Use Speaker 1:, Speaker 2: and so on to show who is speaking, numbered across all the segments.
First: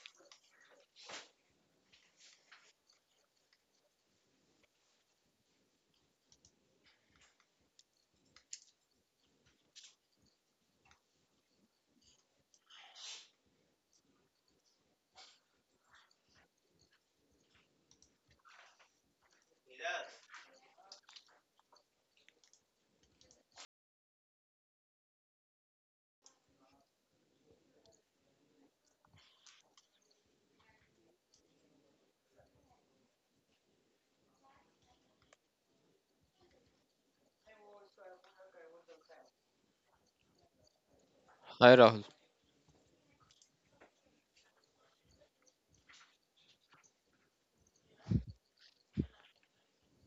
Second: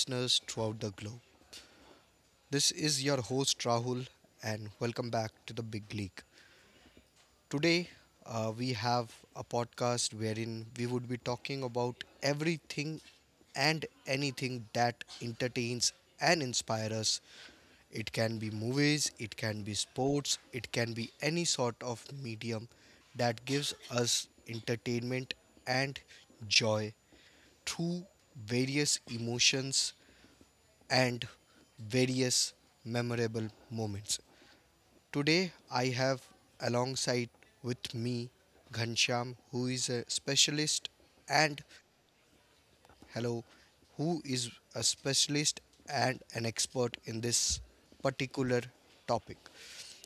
Speaker 1: listeners throughout the globe. This is your host Rahul, and welcome back to the Big League. Today, we have a podcast wherein we would be talking about everything and anything that entertains and inspires us. It can be movies, it can be sports, it can be any sort of medium that gives us entertainment and joy through various emotions and various memorable moments. Today I have alongside with me Ghanshyam, who is a specialist and
Speaker 2: Hi Rahul.
Speaker 1: hello, who is a specialist and an expert in this particular topic.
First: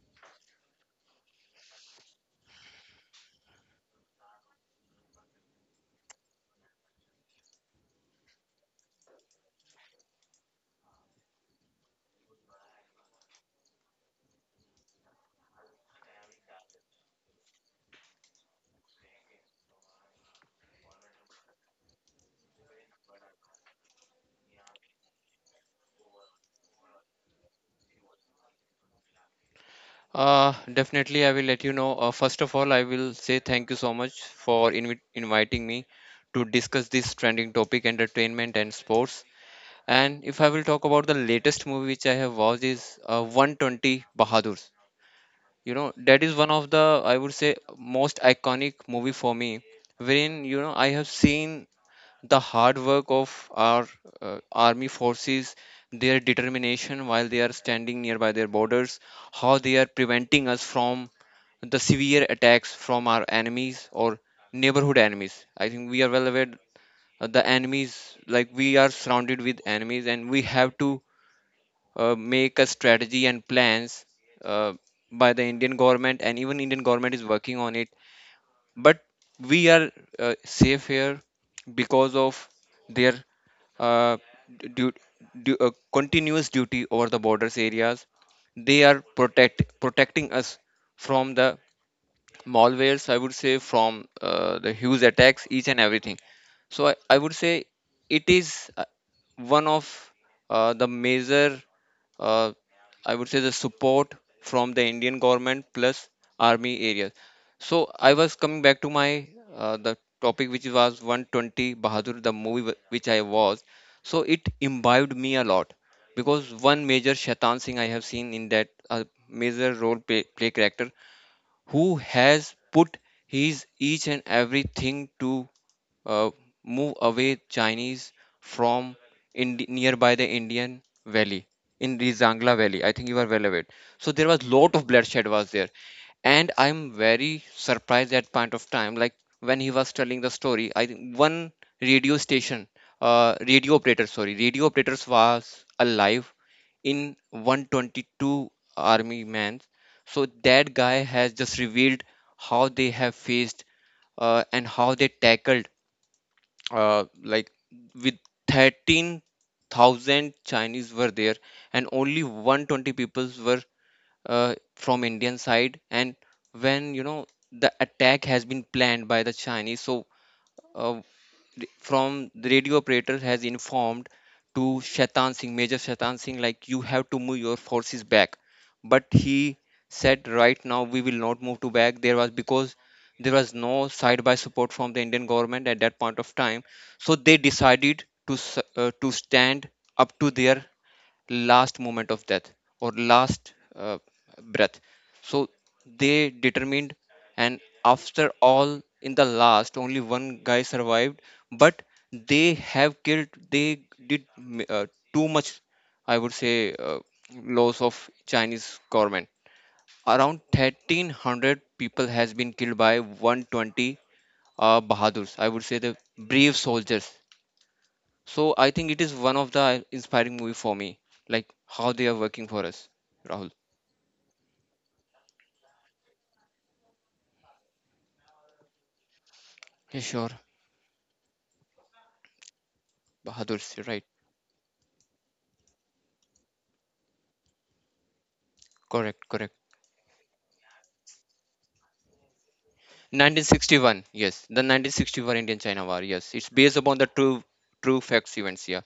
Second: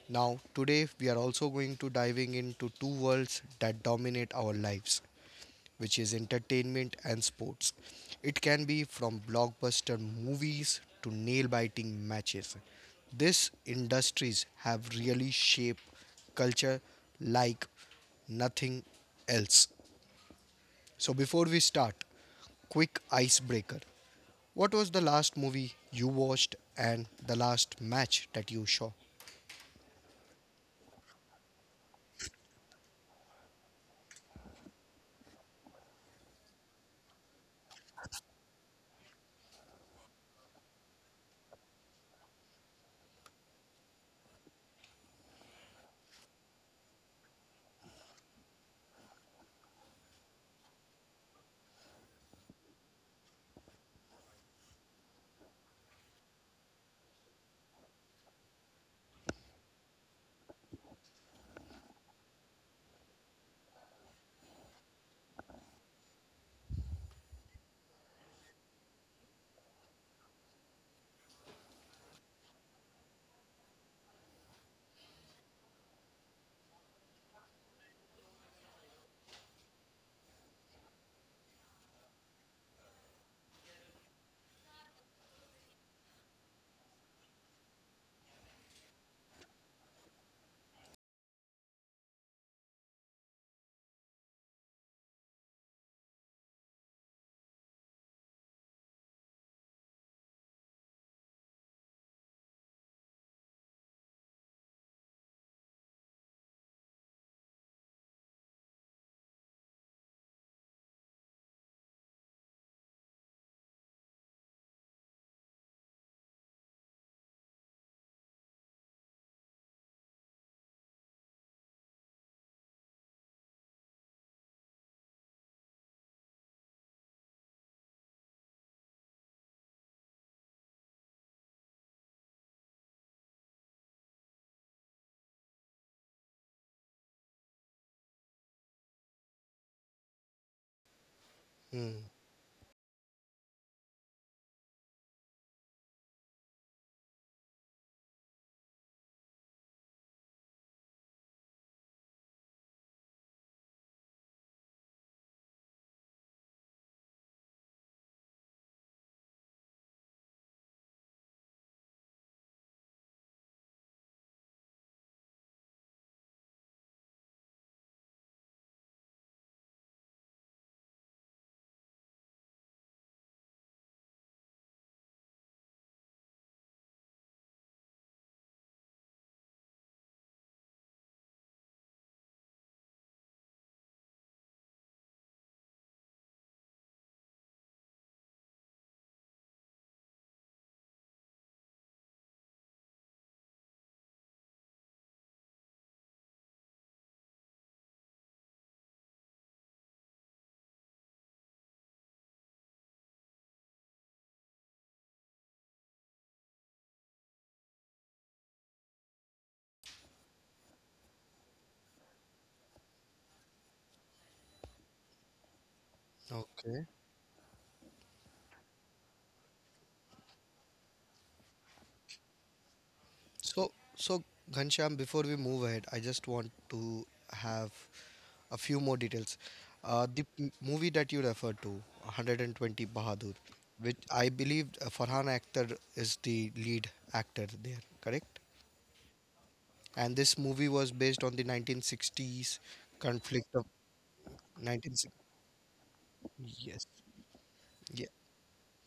Speaker 1: Now, today we are also going to diving into two worlds that dominate our lives, which is entertainment and sports. It can be from blockbuster movies to nail-biting matches. These industries have really shaped culture like nothing else. So before we start, quick icebreaker. What was the last movie you watched and the last match that you saw?
Speaker 2: Definitely, I will let you know. First of all, I will say thank you so much for inviting me to discuss this trending topic, entertainment and sports. And if I will talk about the latest movie which I have watched is 120 Bahadurs. You know, that is one of the, I would say, most iconic movie for me, wherein, I have seen the hard work of our army forces, their determination while they are standing nearby their borders, how they are preventing us from the severe attacks from our enemies or neighborhood enemies. I think we are well aware the enemies, like we are surrounded with enemies, and we have to make a strategy and plans uh, by the Indian government, and even Indian government is working on it. But we are safe here because of their uh, du- continuous duty over the borders areas. They are protecting us from the malwares. I would say from the huge attacks, each and everything. So I would say it is one of the major uh, I would say the support from the Indian government plus army areas. So I was coming back to my the topic which was 120 Bahadur, the movie which I was. So it imbibed me a lot because one major Shaitan Singh I have seen in that a major role play, play character who has put his each and everything to uh, move away Chinese from nearby the Indian Valley in the Zangla Valley. I think you are well aware. So there was lot of bloodshed was there, and I'm very surprised at point of time. Like when he was telling the story, I think one
Speaker 1: Hmm.
Speaker 2: radio station, radio operator, sorry, radio operators was alive in 122 army man. So that guy has just revealed how they have faced and how they tackled like with 13,000 Chinese were there and only 120 people were from Indian side, and when you know the attack has been planned by the Chinese, so uh, from the radio operator has informed to Shaitan Singh, Major Shaitan Singh, like you have to move your forces back. But he said, right now we will not move to back. There was because there was no side by support from the Indian government at that point of time, so they decided to stand up to their last moment of death or last breath. So they determined, and after all in the last only one guy survived, but they have killed, they did too much, I would say loss of Chinese government. Around 1300 people has been killed by 120 bahadurs, I would say the brave
Speaker 1: Okay.
Speaker 2: soldiers. So I think it is one of the inspiring movie for me, like how they are working for us. Rahul,
Speaker 1: So, Ghanshyam, before we move ahead, I just want to have a few more details.
Speaker 2: yeah,
Speaker 1: Uh, the
Speaker 2: sure.
Speaker 1: m- movie that you referred to, 120 Bahadur,
Speaker 2: Bahadur, you're
Speaker 1: which
Speaker 2: right.
Speaker 1: I believe Farhan Akhtar is the lead actor there, correct?
Speaker 2: Correct, correct.
Speaker 1: And this movie was based on the 1960s conflict of
Speaker 2: 1961, yes, the
Speaker 1: nineteen.
Speaker 2: 1961 Indian-China War, yes, it's based
Speaker 1: Yes.
Speaker 2: upon the true
Speaker 1: Yeah.
Speaker 2: facts events. Yeah.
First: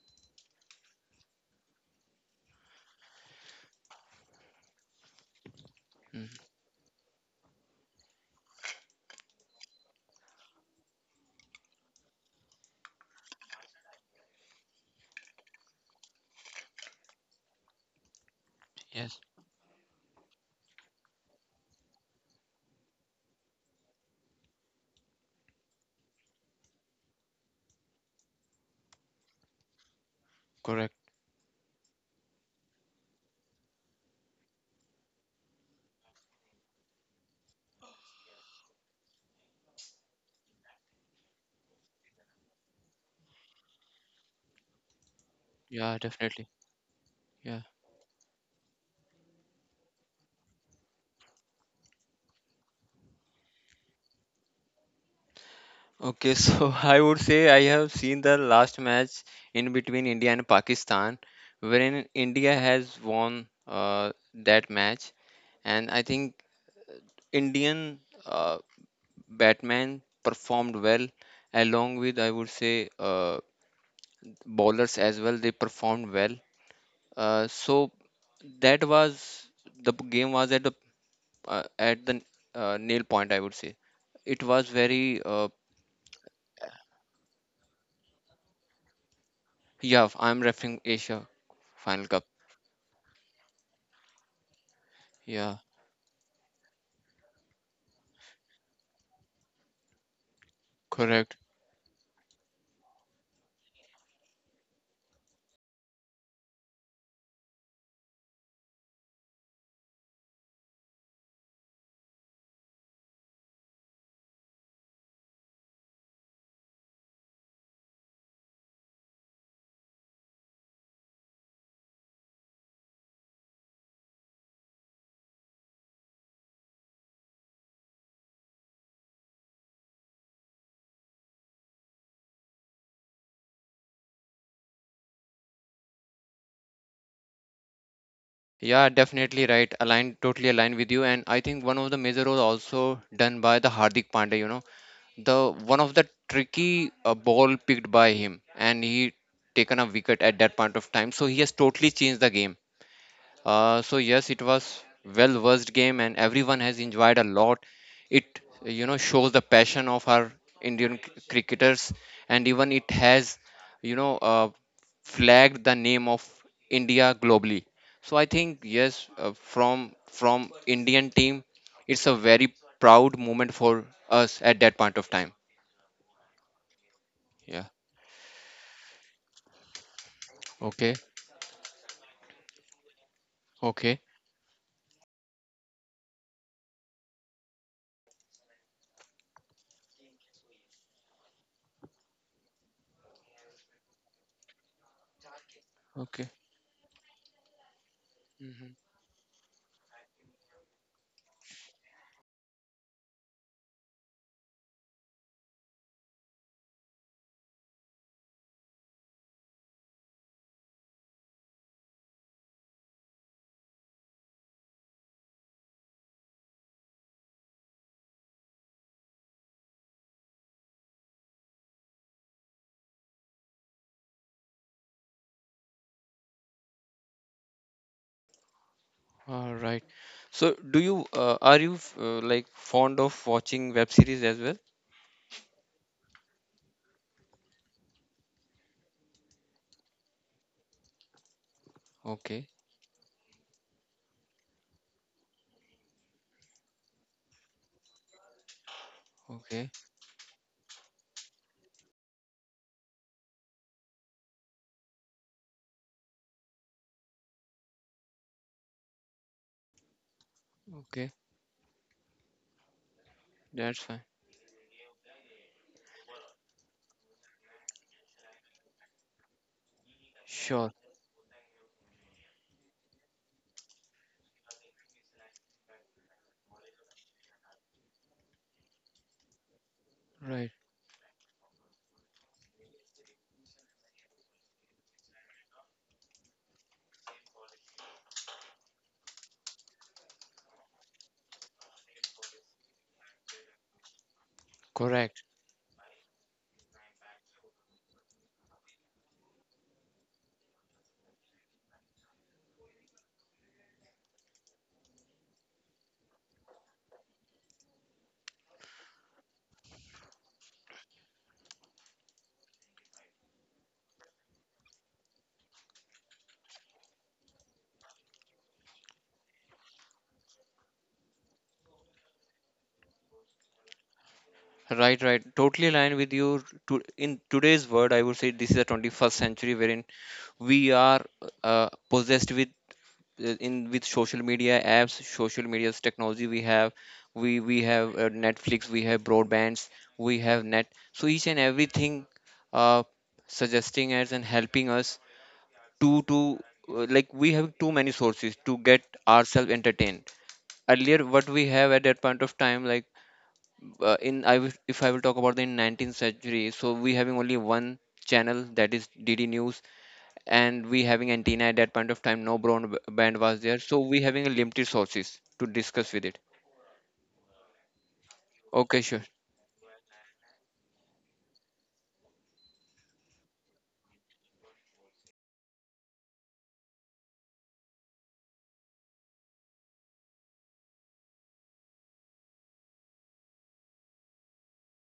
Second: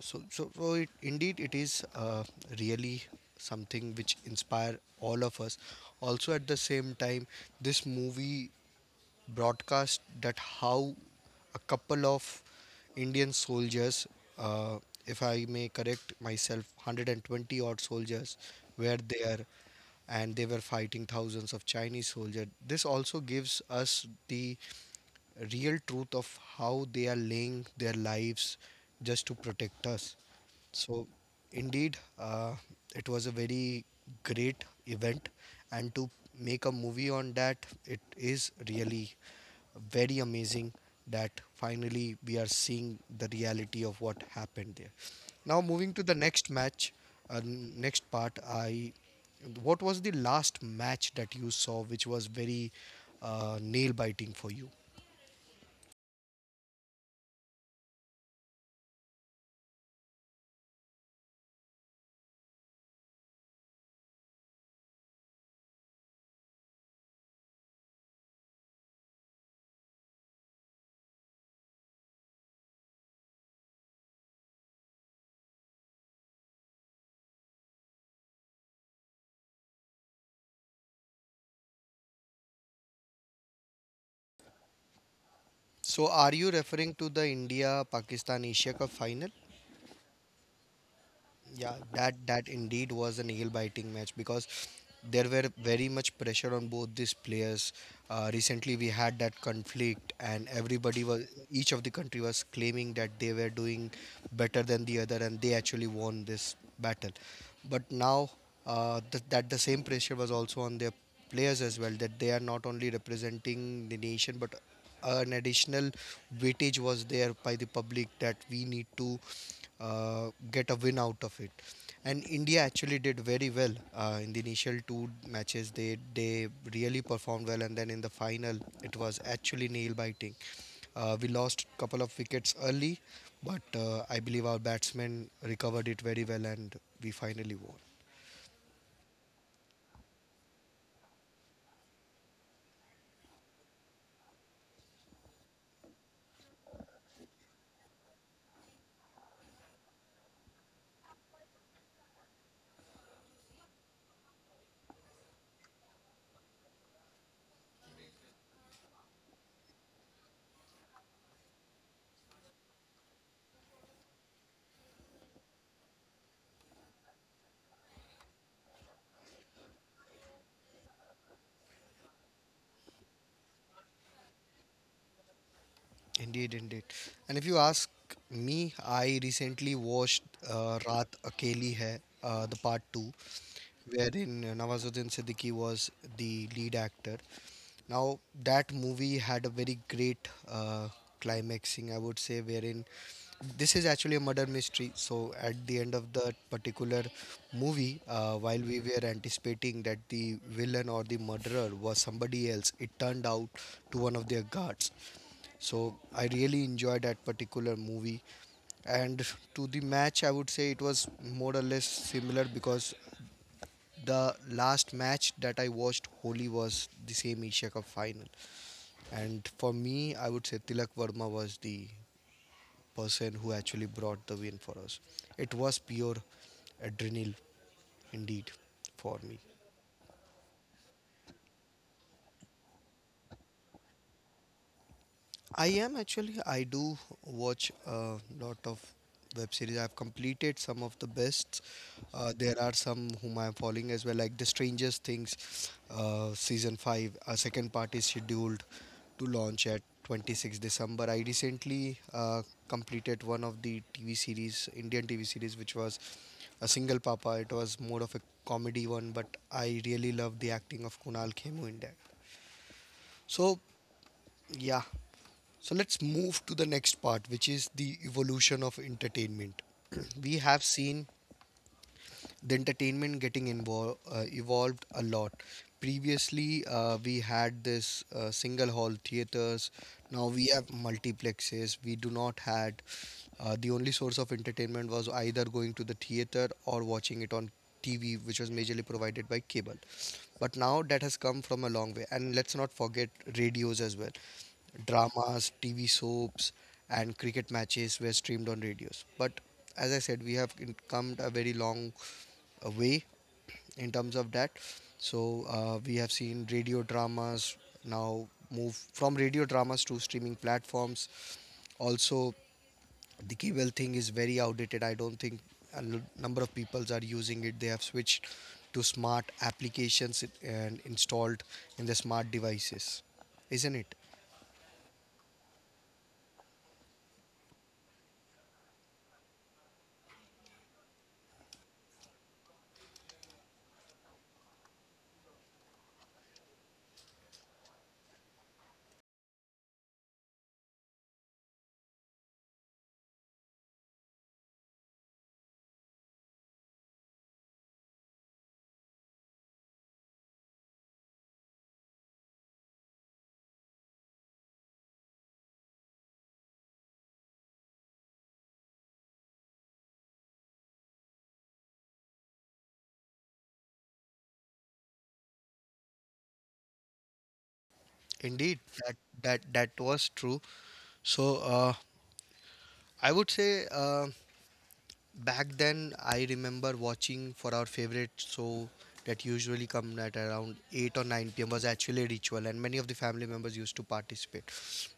Speaker 1: So, it, indeed, it is really something which inspire all of us.
Speaker 2: Mm,
Speaker 1: Also, at the same time, this movie broadcast that how a couple of Indian soldiers, uh, if I may correct myself, 120 odd soldiers were
Speaker 2: yes,
Speaker 1: there and they were fighting thousands of Chinese soldiers. This also gives us the real truth of how they are laying their lives just to protect us. So,
Speaker 2: correct.
Speaker 1: indeed, it was a very great event, and to make a movie on that, it is really very amazing that finally we are seeing the reality of what happened there. Now, moving
Speaker 2: Yeah,
Speaker 1: to the
Speaker 2: definitely.
Speaker 1: next match,
Speaker 2: Yeah.
Speaker 1: next part. I What was the last match that you saw which was very nail biting for you?
Speaker 2: Okay, so I would say I have seen the last match in between India and Pakistan, wherein India has won that match, and I think Indian uh, Batman performed well, along with I would say bowlers as well. They performed well. So that was the game was at the nail point. I would say it was very,
Speaker 1: So, are you referring to the India Pakistan Asia Cup final?
Speaker 2: yeah. I'm referring Asia
Speaker 1: Yeah,
Speaker 2: Final
Speaker 1: that
Speaker 2: Cup.
Speaker 1: that indeed was a nail-biting match because there were
Speaker 2: Yeah,
Speaker 1: very much pressure on both these players. Recently, we had that conflict, and everybody was
Speaker 2: correct.
Speaker 1: each of the country was claiming that they were doing better than the other, and they actually won this battle. But now that the same pressure was also on their players as well, that they are not only representing the nation but an additional weightage was there by the public that we need to get a win out of it. And India actually did very well in the initial two matches. They really performed well, and then in the final, it was actually nail biting. We lost a couple of wickets early, but I believe our batsmen recovered it very well, and we finally won.
Speaker 2: Yeah, definitely right. Aligned, totally aligned with you. And I think one of the major role also done by the Hardik Pandya, the one of the tricky ball picked by him, and he taken a wicket at that point of time, so he has totally changed the game. So yes, it was well versed game, and everyone has enjoyed a lot. It shows the passion of our Indian cricketers, and even it has you know uh, flagged the name of India globally. So I think yes, from Indian team, it's a very proud moment for us at that point of time.
Speaker 1: Indeed, indeed. And if you
Speaker 2: Yeah.
Speaker 1: ask me, I recently watched
Speaker 2: Okay.
Speaker 1: Raat Akeli Hai, the part two,
Speaker 2: Okay.
Speaker 1: wherein Nawazuddin Siddiqui was the lead actor. Now, that movie had a very great climaxing, I would say, wherein this is actually a murder mystery. So, at the end of
Speaker 2: Okay.
Speaker 1: that particular movie, while
Speaker 2: Hmm.
Speaker 1: we were anticipating that the villain or the murderer was somebody else, it turned out to one of their guards. So I really enjoyed that particular movie. And to the match, I would say it was more or less similar because the last match that I watched, Holi, was the same Asia Cup final. And for me, I would say Tilak Verma was the person who actually brought the win for us. It was pure adrenaline, indeed, for me.
Speaker 2: All right. So, do you are you like fond of watching web series as well?
Speaker 1: I am actually. I do watch a lot of web series. I've completed some of the best. Uh,
Speaker 2: Okay.
Speaker 1: there are some whom I'm following as well, like The Strangest Things, season five. A second part is scheduled to launch
Speaker 2: Okay.
Speaker 1: at 26 December. I recently completed one of the TV series, Indian TV series, which was a single papa. It was more of a comedy one, but I really loved the acting of
Speaker 2: Okay.
Speaker 1: Kunal Khemu in that. So,
Speaker 2: That's fine.
Speaker 1: yeah, so let's move to the next part, which is the evolution of entertainment. We have
Speaker 2: Sure.
Speaker 1: seen the entertainment getting involved evolved a lot. Previously, we had this single hall theaters. Now we
Speaker 2: Right.
Speaker 1: have multiplexes. We do not had. The only source of entertainment was either going to the theater or watching it on TV, which was majorly provided by cable. But now that has come from a long way, and let's not forget radios as well.
Speaker 2: Correct.
Speaker 1: Dramas, TV soaps, and cricket matches were streamed on radios. But as I said, we have come a very long way in terms of that. So we have seen radio dramas now move from radio dramas to streaming platforms. Also, the cable thing is very outdated. I don't think a number of people are using it. They have switched to smart applications and installed in the smart devices, isn't it?
Speaker 2: Right. Right. Totally aligned with you. To in today's world, I would say this is the 21st century wherein we are possessed with social media apps, social media's technology we have, we have Netflix, we have broadbands, we have net. So each and everything uh, suggesting us and helping us to like we have too many sources to get ourselves entertained. Earlier, what we have at that point of time, like in if I will talk about the 19th century, so we having only one channel that is DD News, and we having antenna at that point of time, no broadband was there, so we having a limited sources to discuss with it.
Speaker 1: Indeed,
Speaker 2: Okay,
Speaker 1: that
Speaker 2: sure.
Speaker 1: that that was true. So I would say back then I remember watching for our favorite show that usually come at around 8 or 9 p.m. was actually a ritual and many of the family members used to participate.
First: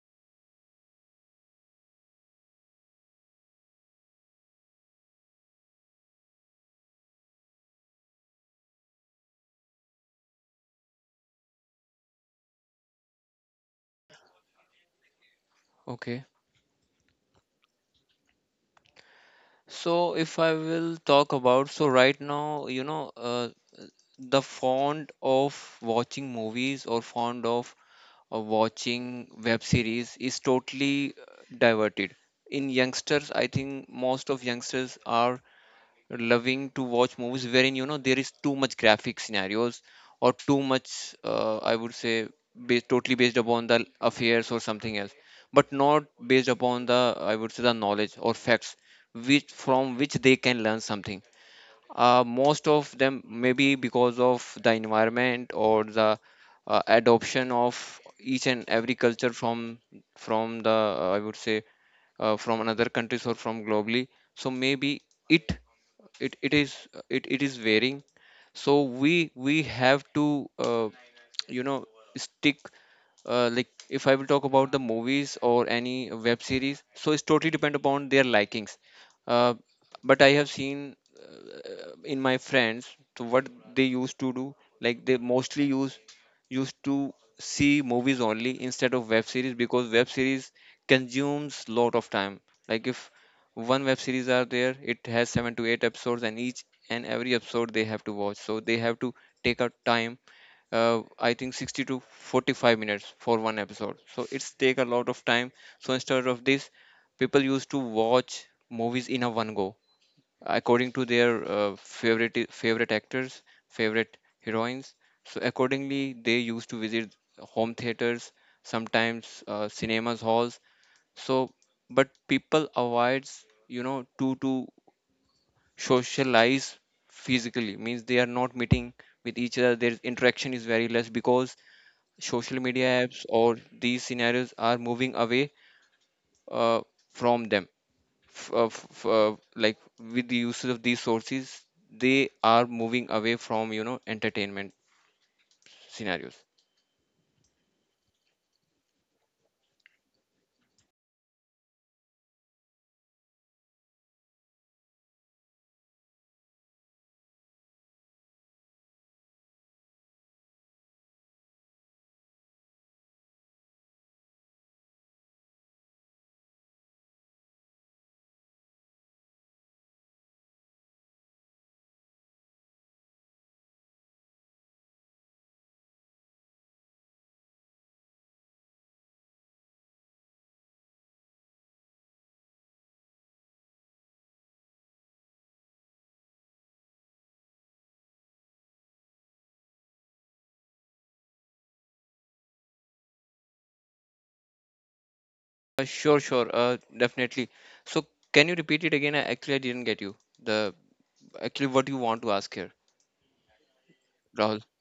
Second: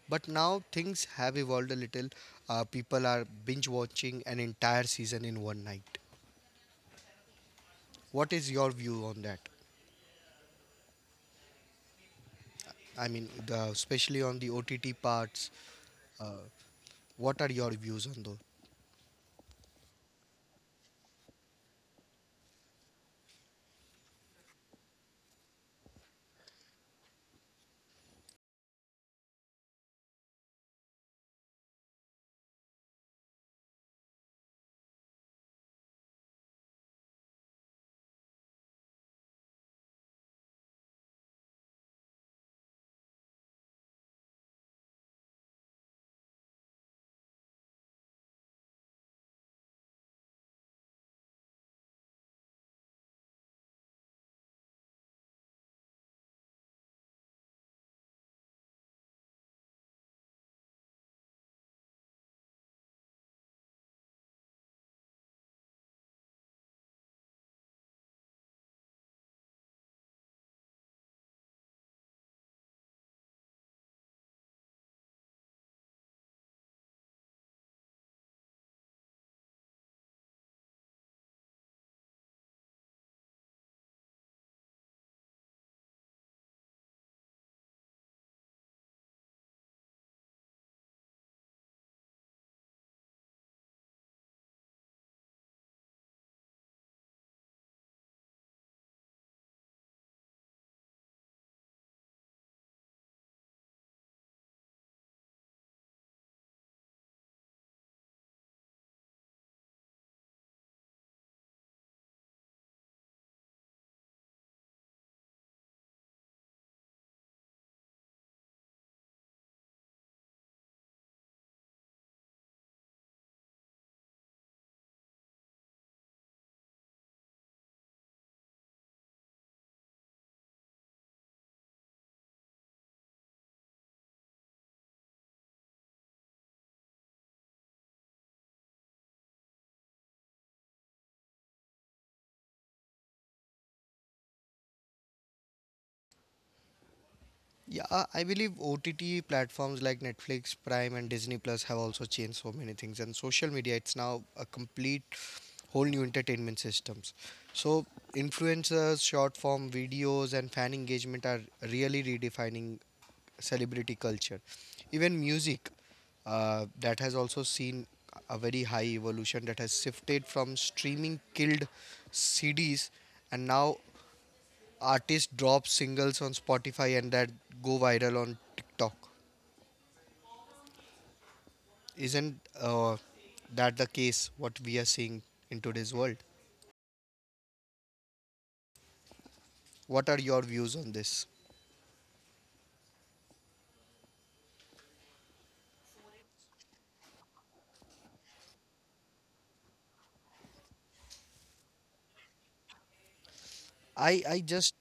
Speaker 1: But now things have evolved a little. People are binge watching an entire season in one night. What is your view on that? I mean, especially on the OTT parts,
Speaker 2: Okay.
Speaker 1: what are your views on those?
Speaker 2: So if I will talk about, so right now, the fond of watching movies or fond of watching web series is totally diverted in youngsters. I think most of youngsters are loving to watch movies wherein there is too much graphic scenarios or too much I would say totally based upon the affairs or something else, but not based upon the I would say the knowledge or facts which from which they can learn something. Most of them maybe because of the environment or the adoption of each and every culture from the I would say from another countries or from globally. So maybe it it is varying, so we have to you know stick. Like if I will talk about the movies or any web series, so it's totally depend upon their likings. uh, but I have seen in my friends, so what they used to do, like they mostly used to see movies only instead of web series because web series consumes lot of time. Like if one web series are there, it has 7 to 8 episodes, and each and every episode they have to watch, so they have to take out time, I think 60 to 45 minutes for one episode. So it's take a lot of time. So instead of this, people used to watch movies in a one go according to their favorite actors, favorite heroines. So accordingly, they used to visit home theaters, sometimes cinemas halls. So, but people avoids to socialize physically, means they are not meeting with each other. Their interaction is very less because social media apps or these scenarios are moving away uh, from them, like with the usage of these sources, they are moving away from entertainment scenarios.
Speaker 1: Yeah, I believe OTT platforms like Netflix, Prime, and Disney Plus have also changed so many things. And social media, it's now a complete whole new entertainment systems. So influencers, short form videos, and fan engagement are really redefining celebrity culture. Even music, that has also seen a very high evolution that has shifted from streaming killed CDs, and now artists drop singles on Spotify and that go viral on TikTok. Isn't that the case what we are seeing in today's world? What are your views on this?
Speaker 2: Sure, sure. Definitely. So can you repeat it again? Actually, I didn't get you, the actually, what you want to ask here,
Speaker 1: I I
Speaker 2: Rahul?
Speaker 1: just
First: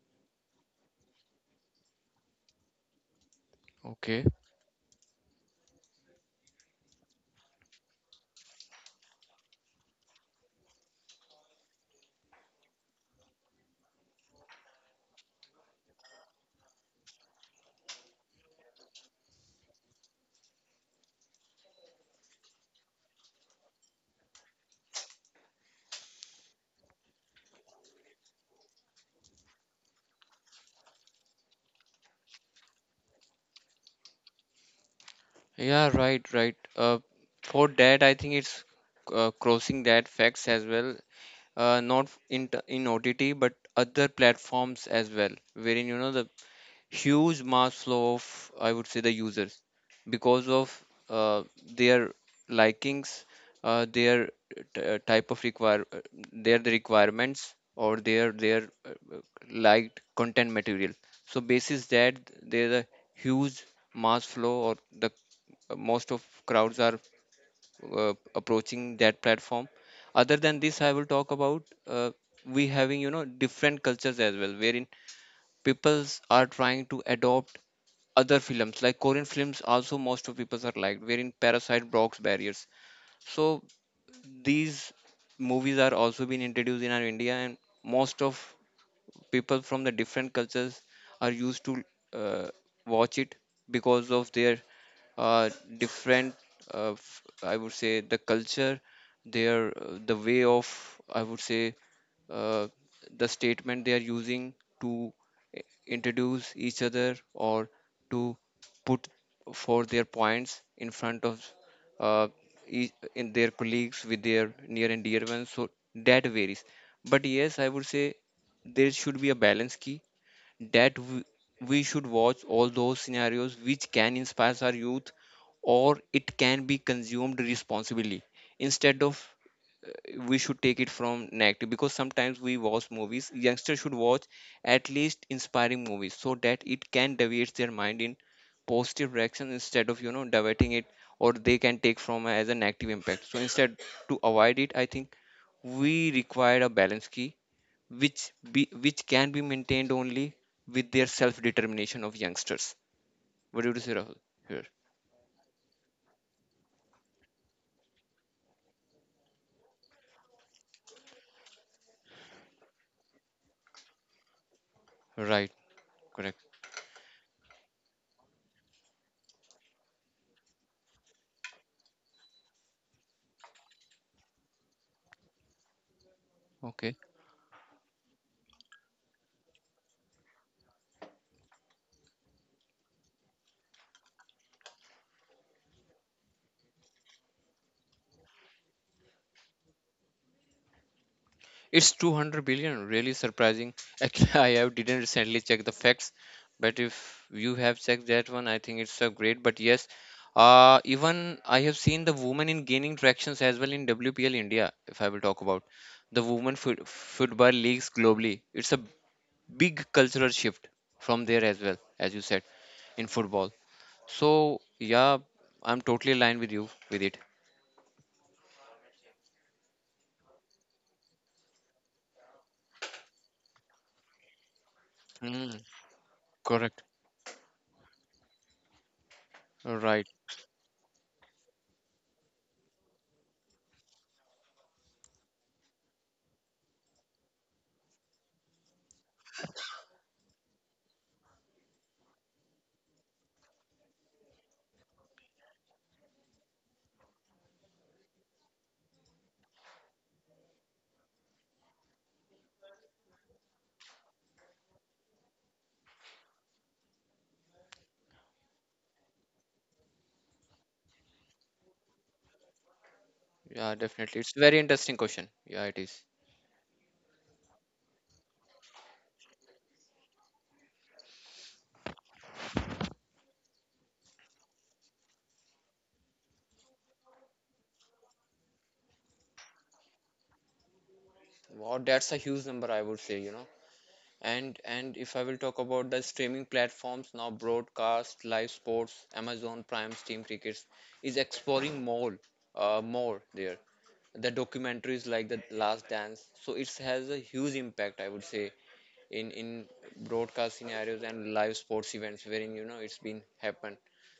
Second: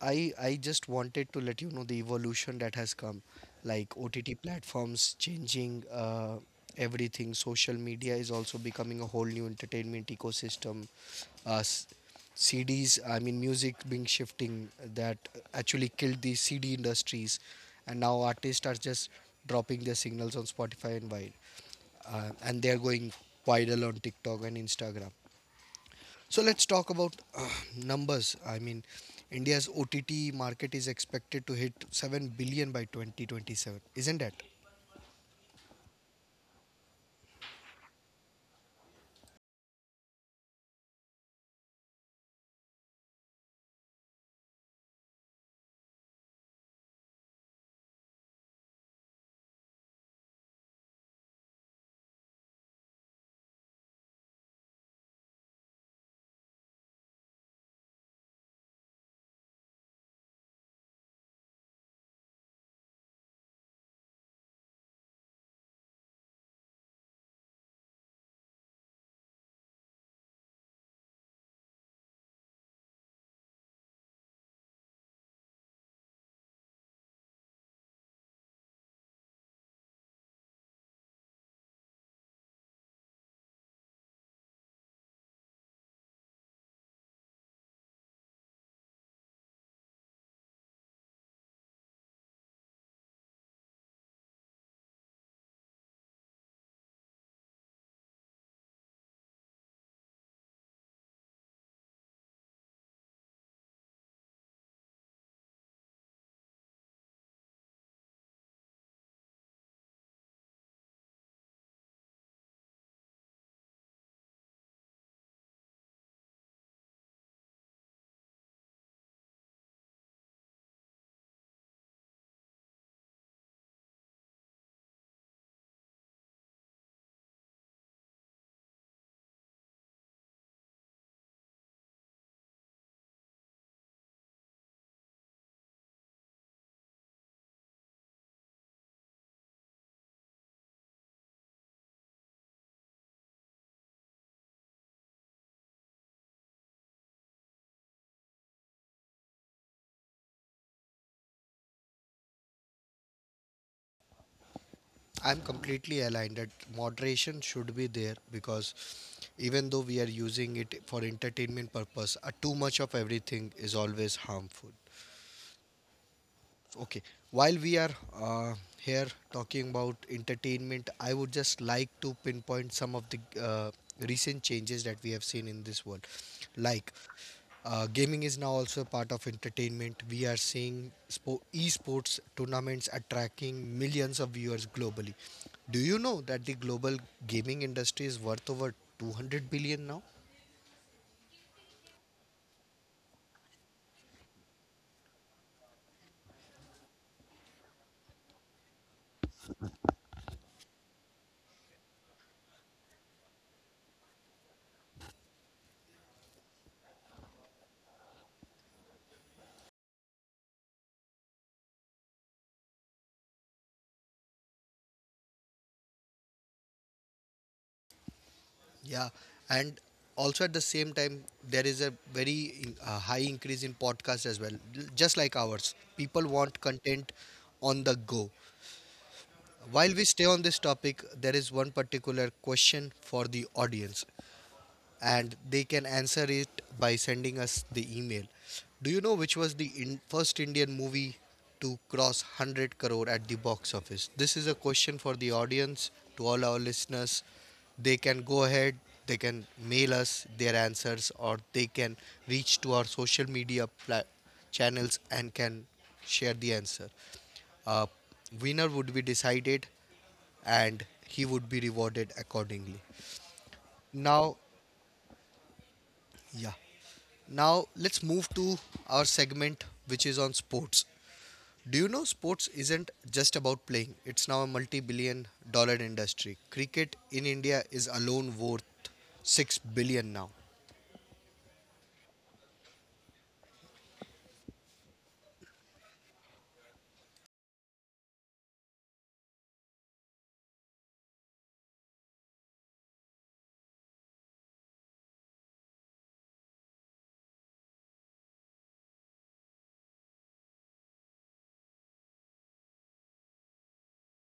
Speaker 1: I just wanted to let you know the evolution that has come, like
Speaker 2: Okay.
Speaker 1: OTT platforms changing everything. Social media is also becoming a whole new entertainment ecosystem. Uh, s- CDs, I mean, music being shifting that actually killed the CD industries, and now artists are just dropping their signals on Spotify and wide, and they are going viral on TikTok and Instagram. So let's talk about numbers. I mean, India's OTT market is expected to hit 7 billion by 2027, isn't it?
Speaker 2: Yeah, right, right. For that, I think it's crossing that facts as well. Not in OTT, but other platforms as well, wherein the huge mass flow of I would say the users because of uh, their likings, their type of require their the requirements or their liked content material. So basis that, there's a huge mass flow or the most of crowds are approaching that platform. Other than this, I will talk about, we having different cultures as well, wherein peoples are trying to adopt other films, like Korean films. Also most of people are liked, wherein Parasite blocks barriers, so these movies are also being introduced in our India, and most of people from the different cultures are used to uh, watch it because of their uh, different I would say the culture, their the way of I would say uh, the statement they are using to introduce each other or to put for their points in front of uh, in their colleagues with their near and dear ones. So that varies, but yes, I would say there should be a balance key that we should watch all those scenarios which can inspire our youth or it can be consumed responsibly instead of uh, we should take it from negative because sometimes we watch movies, youngsters should watch at least inspiring movies so that it can deviate their mind in positive direction instead of diverting it or they can take from as a negative impact. So instead to avoid it, I think we require a balance key which can be maintained only with their self-determination of youngsters. What do you say, Rahul? Here,
Speaker 1: I'm completely aligned that moderation should be there because even though we are using it for entertainment purpose, too much of everything is always harmful.
Speaker 2: right, correct.
Speaker 1: Okay, while we are here talking about entertainment, I would just like to pinpoint some of the recent changes that we have seen in this world, like
Speaker 2: Okay,
Speaker 1: gaming is now also a part of entertainment. We are seeing esports tournaments attracting millions of viewers globally. Do you know that the global gaming industry is worth over 200 billion now?
Speaker 2: it's 200 billion. Really surprising. Actually, I have didn't recently check the facts, but if you have checked that one, I think it's a great. But yes, even I have seen the women in gaining tractions as well in WPL India. If I will talk about the football leagues globally, it's a big cultural shift from there as well, as you said in football. So yeah, I'm totally aligned with you with it.
Speaker 1: Yeah, and also at the same time, there is a very high increase in podcasts as well, just like
Speaker 2: Mm,
Speaker 1: ours. People want
Speaker 2: correct.
Speaker 1: content on the go. While we
Speaker 2: Right.
Speaker 1: stay on this topic, there is one particular question for the audience and they can answer it by sending us the email. Do you know which was the first Indian movie to cross 100 crore at the box office? This is a question for the audience, to all our listeners. They can go ahead, they can mail us their answers, or they can reach to our social media channels and can share the answer. Uh, winner would be decided and he would be rewarded accordingly.
Speaker 2: Yeah, definitely.
Speaker 1: Now,
Speaker 2: It's very interesting question. Yeah, it is.
Speaker 1: yeah. Now let's move to our segment which is on sports. Do you know sports isn't just about playing? It's now a multi-billion dollar industry. Cricket in India is alone worth 6 billion now.
Speaker 2: Wow, that's a huge number, I would say, you know. And if I will talk about the streaming platforms now, broadcast, live sports, Amazon Prime, Steam Crickets is exploring more, more there. The documentaries like The Last Dance, so it has a huge impact, I would say, in broadcast scenarios and live sports events wherein you know it's been happened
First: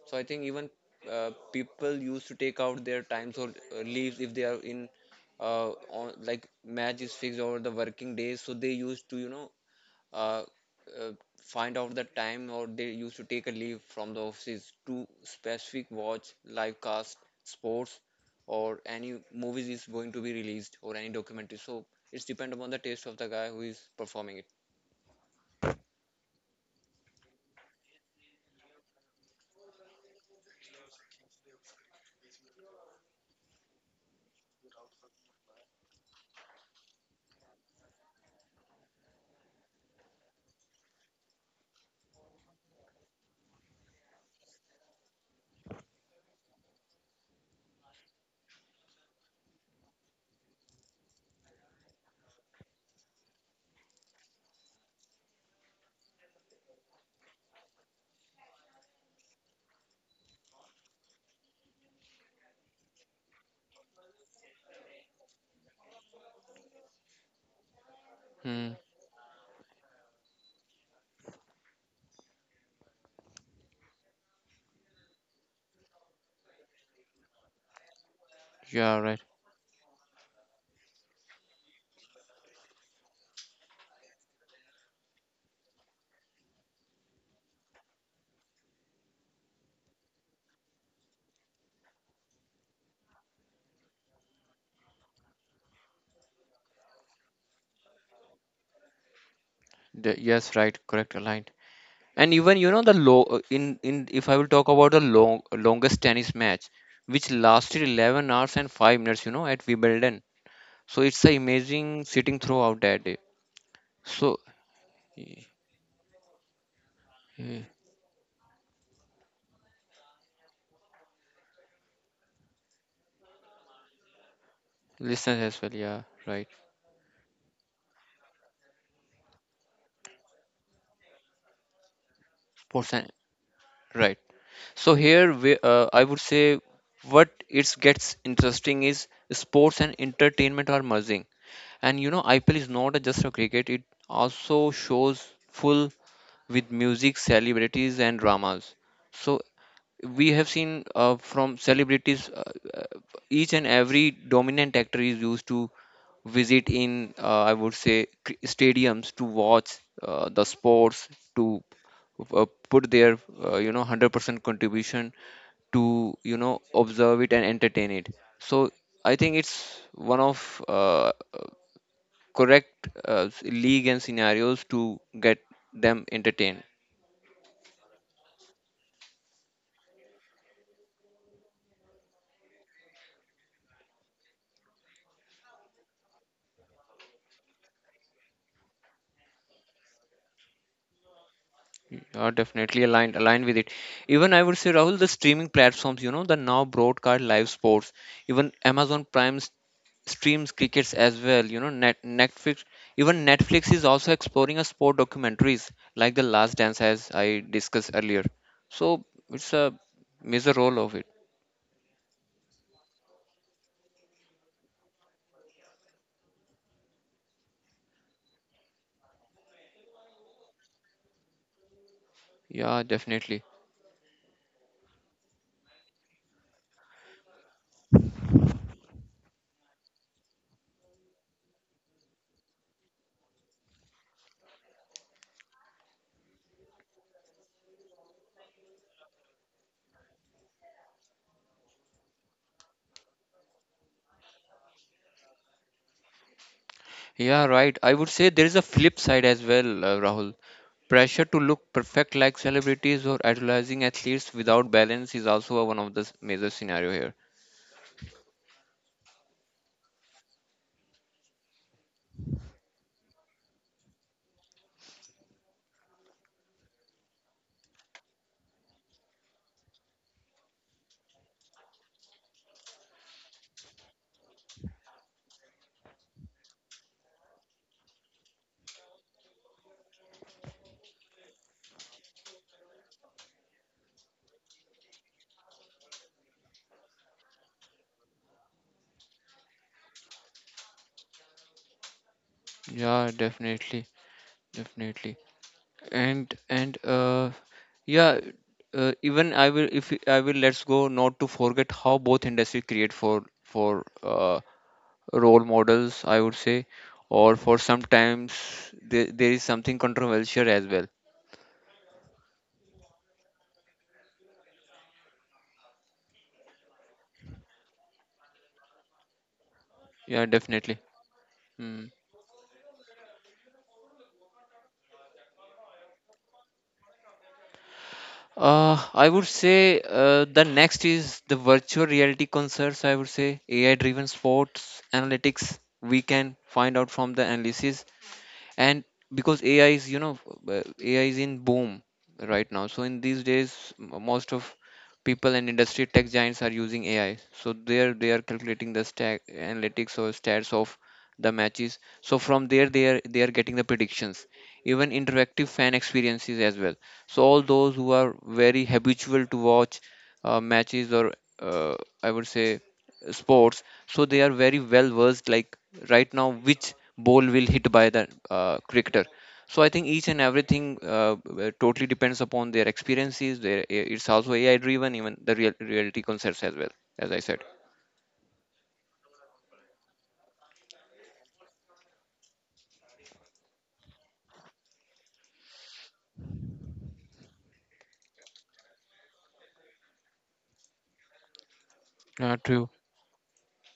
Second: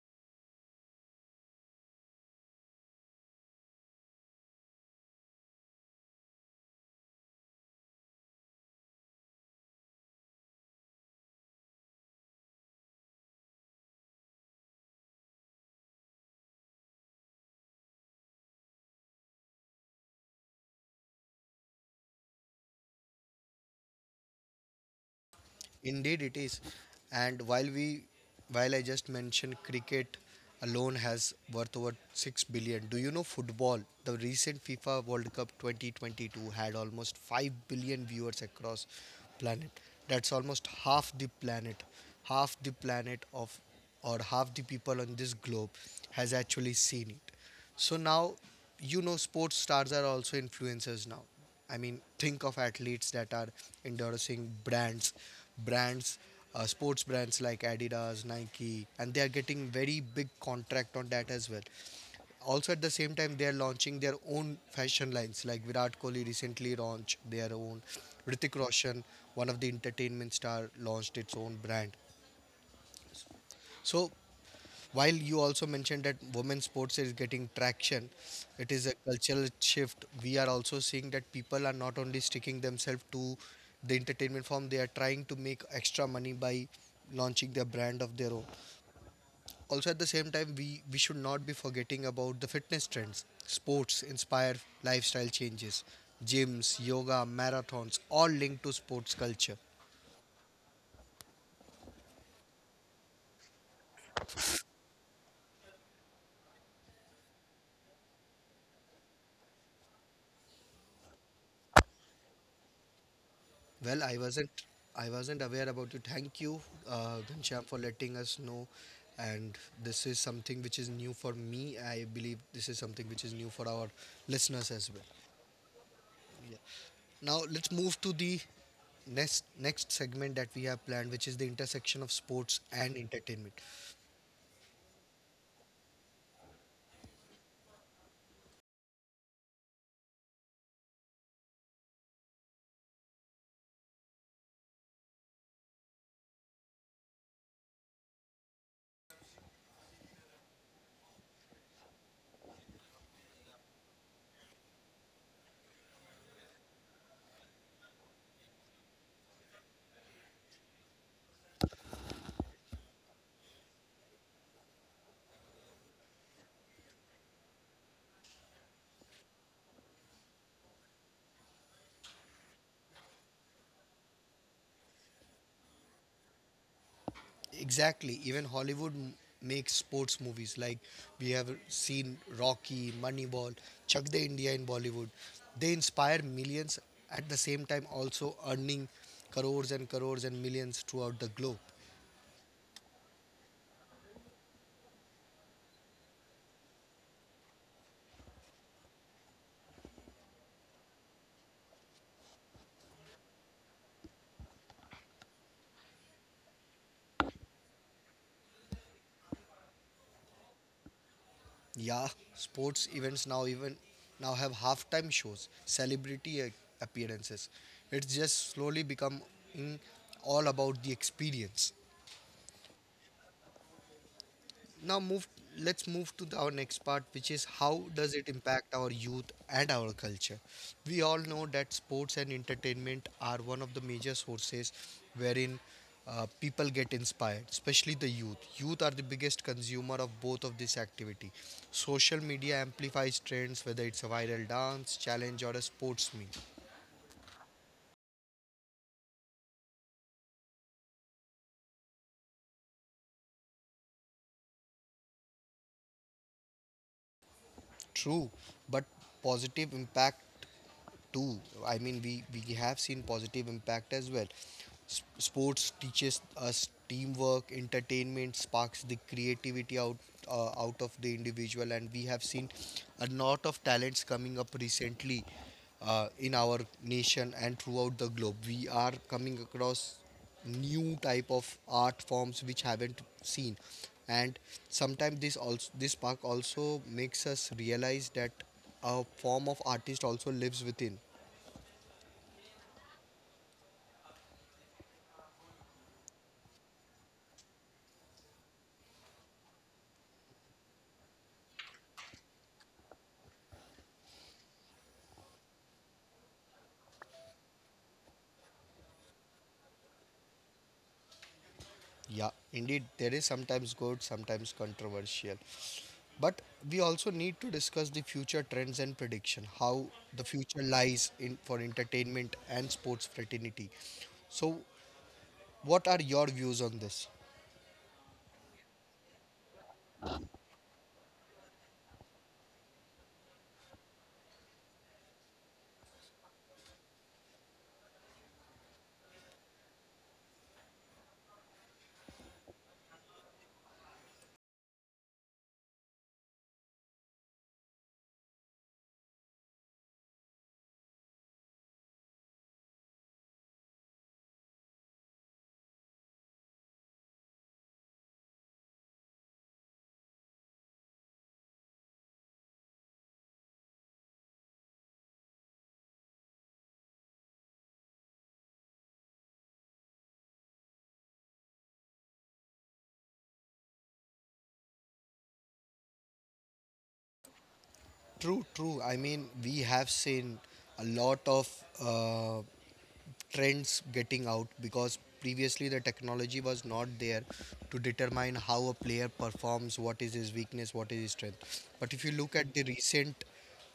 Speaker 2: so I think even people used to take out their times or leaves if they are in on, like match is fixed over the working days so they used to you know uh, uh, find out the time or they used to take a leave from the offices to specific watch live cast sports or any movies is going to be released or any documentary so it's depend upon the taste of the guy who is performing it.
Speaker 1: Indeed, it is. And while we, while I just mentioned cricket alone has worth over 6 billion. Do you know football? The recent FIFA World Cup 2022 had almost 5 billion viewers across planet. That's almost half the planet of, or half the people on this globe has actually seen it. So now, you know, sports stars are also influencers now. I mean, think of athletes that are endorsing brands, sports brands like Adidas, Nike, and they are getting very big contract on that as well. Also, at the same time, they are launching their own fashion lines. Like Virat Kohli recently launched their own. Ritik
Speaker 2: Hmm.
Speaker 1: Roshan, one of the entertainment star, launched its own brand. So while you also mentioned that women's sports is getting traction, it is a
Speaker 2: Yeah, right.
Speaker 1: cultural shift. We are also seeing that people are not only sticking themselves to the entertainment form, they are trying to make extra money by launching their brand of their own. Also, at the same time, we should not be forgetting about the fitness trends. Sports inspire lifestyle changes, gyms, yoga, marathons, all linked to sports culture.
Speaker 2: The, yes, right. Correct. Aligned. And even you know the low in if I will talk about the longest tennis match, which lasted 11 hours and 5 minutes. You know at Wimbledon. So it's a amazing sitting throughout that day.
Speaker 1: Well, I
Speaker 2: So
Speaker 1: wasn't I wasn't
Speaker 2: y-
Speaker 1: aware about it. Thank you,
Speaker 2: y-
Speaker 1: Ghanshyam, for letting us know. And this is something which is new for me. I believe this is something which is new for our listeners as well.
Speaker 2: listeners as well. Yeah, right.
Speaker 1: Yeah. Now let's move to the next segment that we have planned, which is the intersection of sports
Speaker 2: Sports
Speaker 1: and
Speaker 2: and
Speaker 1: entertainment.
Speaker 2: right. So here we, I would say what it gets interesting is sports and entertainment are merging. And you know, IPL is not just a cricket, it also shows full with music, celebrities, and dramas. So we have seen from celebrities, each and every dominant actor is used to visit in, I would say, stadiums to watch the sports, to put their, you know, 100% contribution to, you know, observe it and entertain it. So I think it's one of correct league and scenarios to get them entertained.
Speaker 1: Exactly. Even Hollywood makes sports movies. Like we have seen Rocky, Moneyball, Chak De India in Bollywood. They inspire millions at the same time also earning crores and crores and millions throughout the globe.
Speaker 2: You are definitely aligned with it. Even I would say Rahul, the streaming platforms, you know, the now broadcast live sports, even Amazon Prime streams crickets as well, you know, Netflix, even Netflix is also exploring a sport documentaries like The Last Dance, as I discussed earlier. So it's a major role of it.
Speaker 1: Yeah, sports events now have halftime shows, celebrity appearances. It's just slowly becoming all about the experience.
Speaker 2: Yeah, definitely.
Speaker 1: Now move let's move to our next part, which is how does it impact our youth and our culture. We all know that sports and entertainment are one of the major sources wherein people get inspired, especially the youth. Youth are the biggest consumer of both of this activity. Social media amplifies trends, whether it's a viral dance, challenge or a sports meme.
Speaker 2: Yeah, right. I would say there is a flip side as well, Rahul. Pressure to look perfect like celebrities or idolizing athletes without balance is also a one of the major scenario here.
Speaker 1: True, but positive impact too. I mean, we have seen positive impact as well. Sports teaches us teamwork. Entertainment sparks the creativity out of the individual, and we have seen a lot of talents coming up recently in our nation, and throughout the globe we are coming across new type of art forms which haven't seen. And sometimes this also, this park also makes us realize that a form of artist also lives within.
Speaker 2: Yeah, definitely. And yeah, even I will let's go not to forget how both industry create for role models, I would say, or for sometimes there is something controversial as well.
Speaker 1: Yeah, indeed, there is sometimes good, sometimes controversial, but we also need to discuss the future trends and prediction how
Speaker 2: Yeah,
Speaker 1: the future
Speaker 2: definitely.
Speaker 1: lies in for
Speaker 2: Hmm.
Speaker 1: entertainment and sports fraternity. So what are your views on this?
Speaker 2: I would say the next is the virtual reality concerts. I would say AI driven sports analytics. We can find out from the analysis. And because ai is you know ai is in boom right now, so in these days most of people and industry tech giants are using ai, so they are calculating the stack analytics or stats of the matches, so from there they are getting the predictions, even interactive fan experiences as well. So all those who are very habitual to watch matches or uh, I would say sports, so they are very well versed like right now which ball will hit by the cricketer. So I think each and everything totally depends upon their experiences, their it's also ai driven, even the reality concepts as well, as I said.
Speaker 1: True, true. I mean, we have seen a lot of uh, trends getting out because previously the technology was not there to determine how a player performs, what is his weakness, what is his strength. But if you
Speaker 2: Yeah,
Speaker 1: look at the
Speaker 2: true.
Speaker 1: recent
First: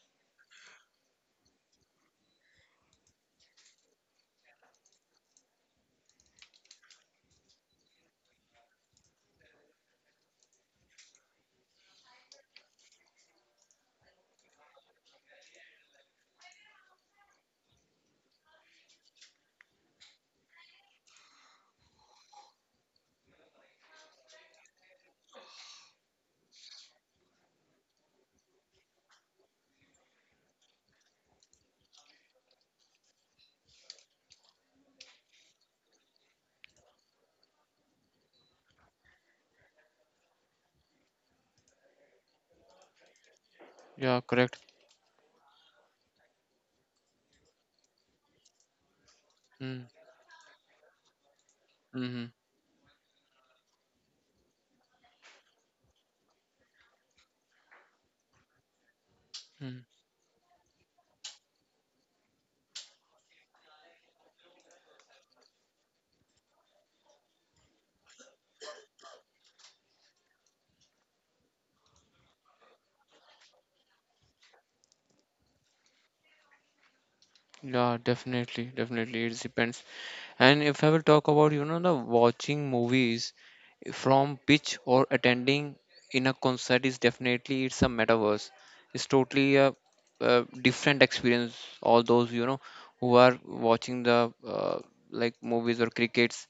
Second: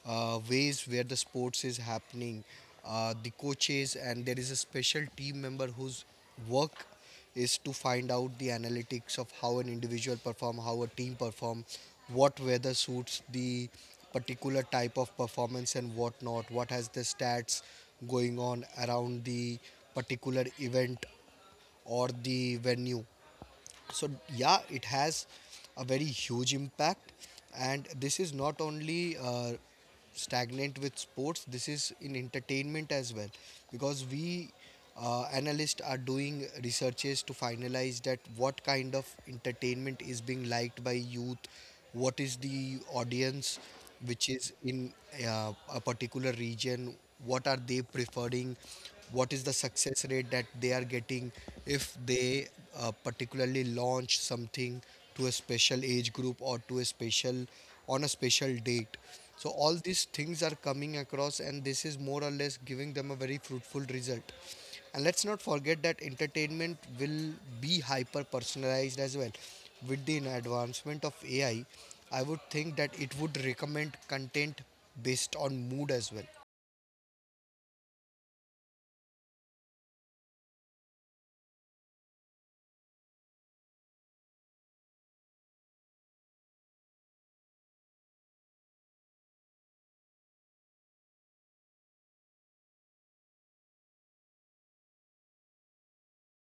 Speaker 1: ways where the sports is happening, the coaches, and there is a special team member whose work is to find out the analytics of how an individual perform, how a team perform, what weather suits the particular type of performance and what not, what has the stats going on around the particular event or the venue. So yeah, it has a very huge impact. And this is not only stagnant with sports, this is in entertainment as well, because we, analysts are doing researches to finalize that what kind of entertainment is being liked by youth, what is the audience
Speaker 2: Yeah,
Speaker 1: which is
Speaker 2: correct.
Speaker 1: in a particular region, what are they preferring, what is the
Speaker 2: Mm,
Speaker 1: success rate that they are getting if
Speaker 2: mm-hmm.
Speaker 1: they particularly launch something to a special age group or to a special, on a special date. So all
Speaker 2: Mm.
Speaker 1: these things are coming across, and this is more or less giving them a very fruitful result. And let's not forget that entertainment will be hyper personalized as well. With the advancement of AI, I would think that it would recommend content based on mood as well.
Speaker 2: Yeah, definitely. It depends. And if I will talk about, you know, the watching movies, from pitch or attending in a concert is definitely it's a metaverse, it's totally a different experience. All those you know who are watching the like movies or crickets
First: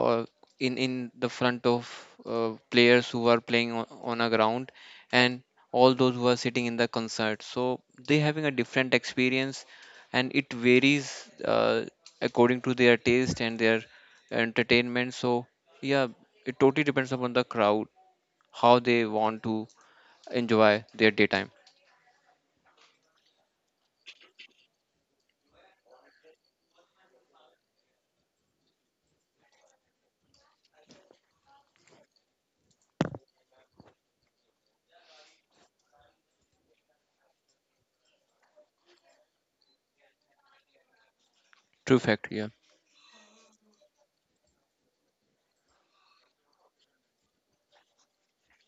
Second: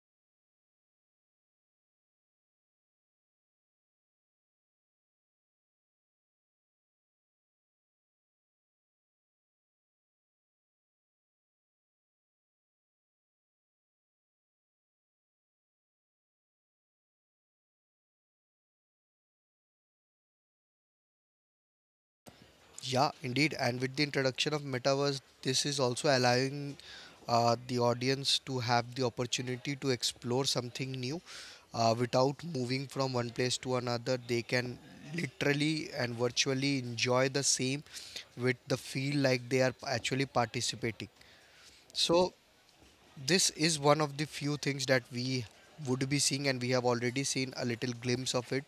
Speaker 2: or in the front of players who are playing on a ground, and all those who are sitting in the concert, so they having a different experience, and it varies according to their taste and their entertainment. So yeah, it totally depends upon the crowd, how they want to enjoy their daytime.
Speaker 1: Yeah, indeed. And with the introduction of metaverse, this is also allowing the audience to have the opportunity to explore something new without moving from one place to another. They can literally and virtually enjoy the same with the feel like they are actually participating.
Speaker 2: True fact,
Speaker 1: So
Speaker 2: yeah.
Speaker 1: this is one of the few things that we would be seeing, and we have already seen a little glimpse of it.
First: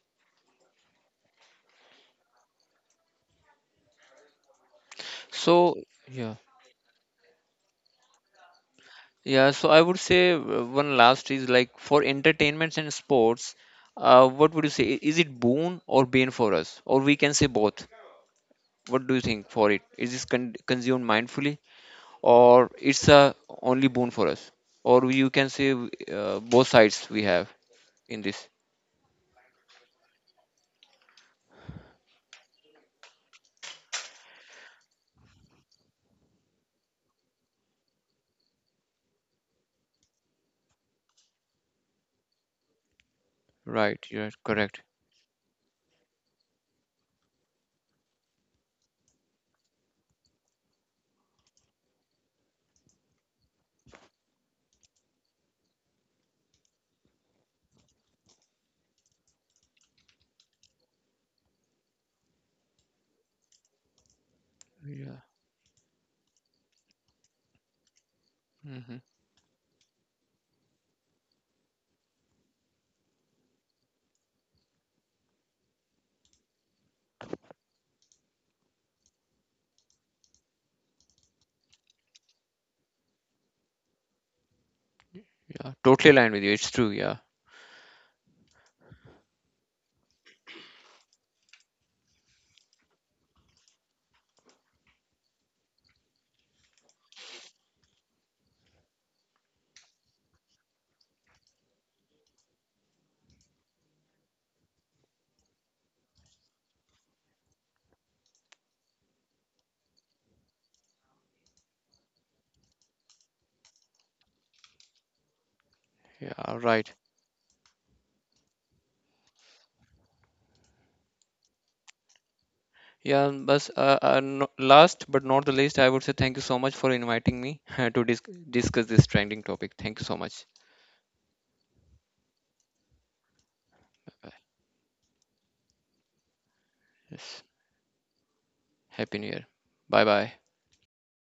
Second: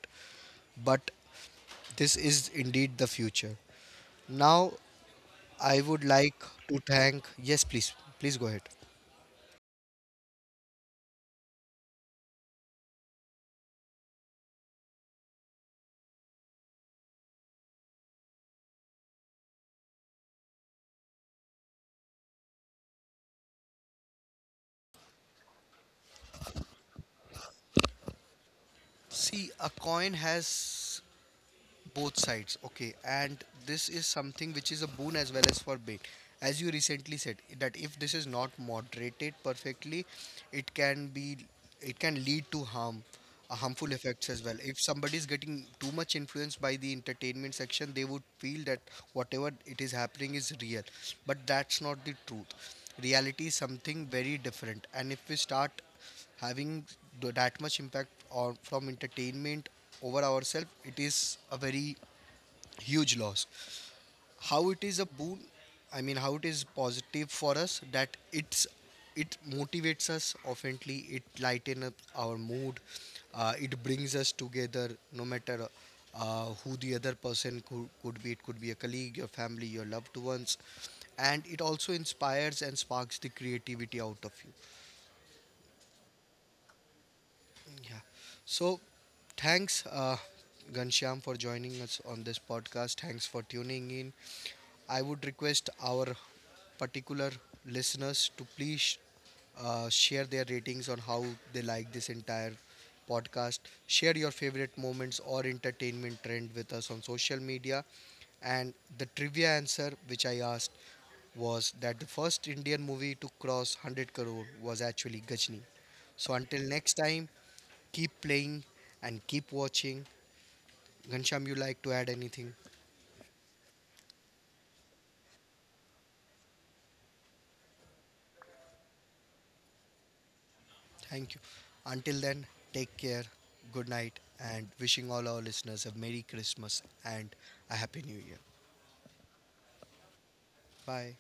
Speaker 1: But this is indeed the future. Now,
Speaker 2: So,
Speaker 1: I would
Speaker 2: yeah.
Speaker 1: like to thank. Yes, please. Please go ahead.
Speaker 2: Yeah, so I would say one last is like for entertainments and sports, what would you say? Is it boon or bane for us? Or we can say both. What do you think for it? Is this consumed mindfully, or it's a only boon for us? Or you can say both sides we have in this.
Speaker 1: See, a coin has both sides, okay, and this is something which is a boon as well as for bait. As you recently said, that if this is not moderated perfectly, it can be, it can lead to harm, harmful
Speaker 2: Right,
Speaker 1: effects
Speaker 2: you're
Speaker 1: as well. If
Speaker 2: correct.
Speaker 1: somebody is getting too much influenced by the entertainment section, they would feel that whatever it is happening is real, but that's not the truth. Reality is something very different, and if we start having that much impact or from entertainment over ourselves, it is a very huge loss. How it is a
Speaker 2: Yeah.
Speaker 1: boon, I mean how it is positive for us, that it's,
Speaker 2: Hmm.
Speaker 1: it motivates us, oftenly it lightens up our mood, it brings us together, no matter who the other person could be, it could be a colleague, your family, your loved ones. And it also inspires and sparks the creativity out of you.
Speaker 2: Yeah. Totally aligned with you. It's true. Yeah.
Speaker 1: Yeah. So thanks, Ghanshyam, for joining us on this podcast. Thanks for tuning in. I would request our particular listeners to please share their ratings on how they like this entire podcast. Share your favorite moments or entertainment trend with us on social media. And the trivia answer which I asked was that the first Indian movie to cross 100 crore was actually Gajni. So
Speaker 2: Yeah,
Speaker 1: until
Speaker 2: right.
Speaker 1: next time, keep playing and keep watching. Ghanshyam, you like to add anything?
Speaker 2: Yeah, and bas, no, last but not the least, I would say thank you so much for inviting me to discuss this trending topic. Thank you so much.
Speaker 1: Thank you. Until then, take care. Good night and wishing all our listeners a Merry Christmas and
Speaker 2: Yes.
Speaker 1: a Happy New Year.
Speaker 2: Happy New Year. Bye bye.
Speaker 1: Bye.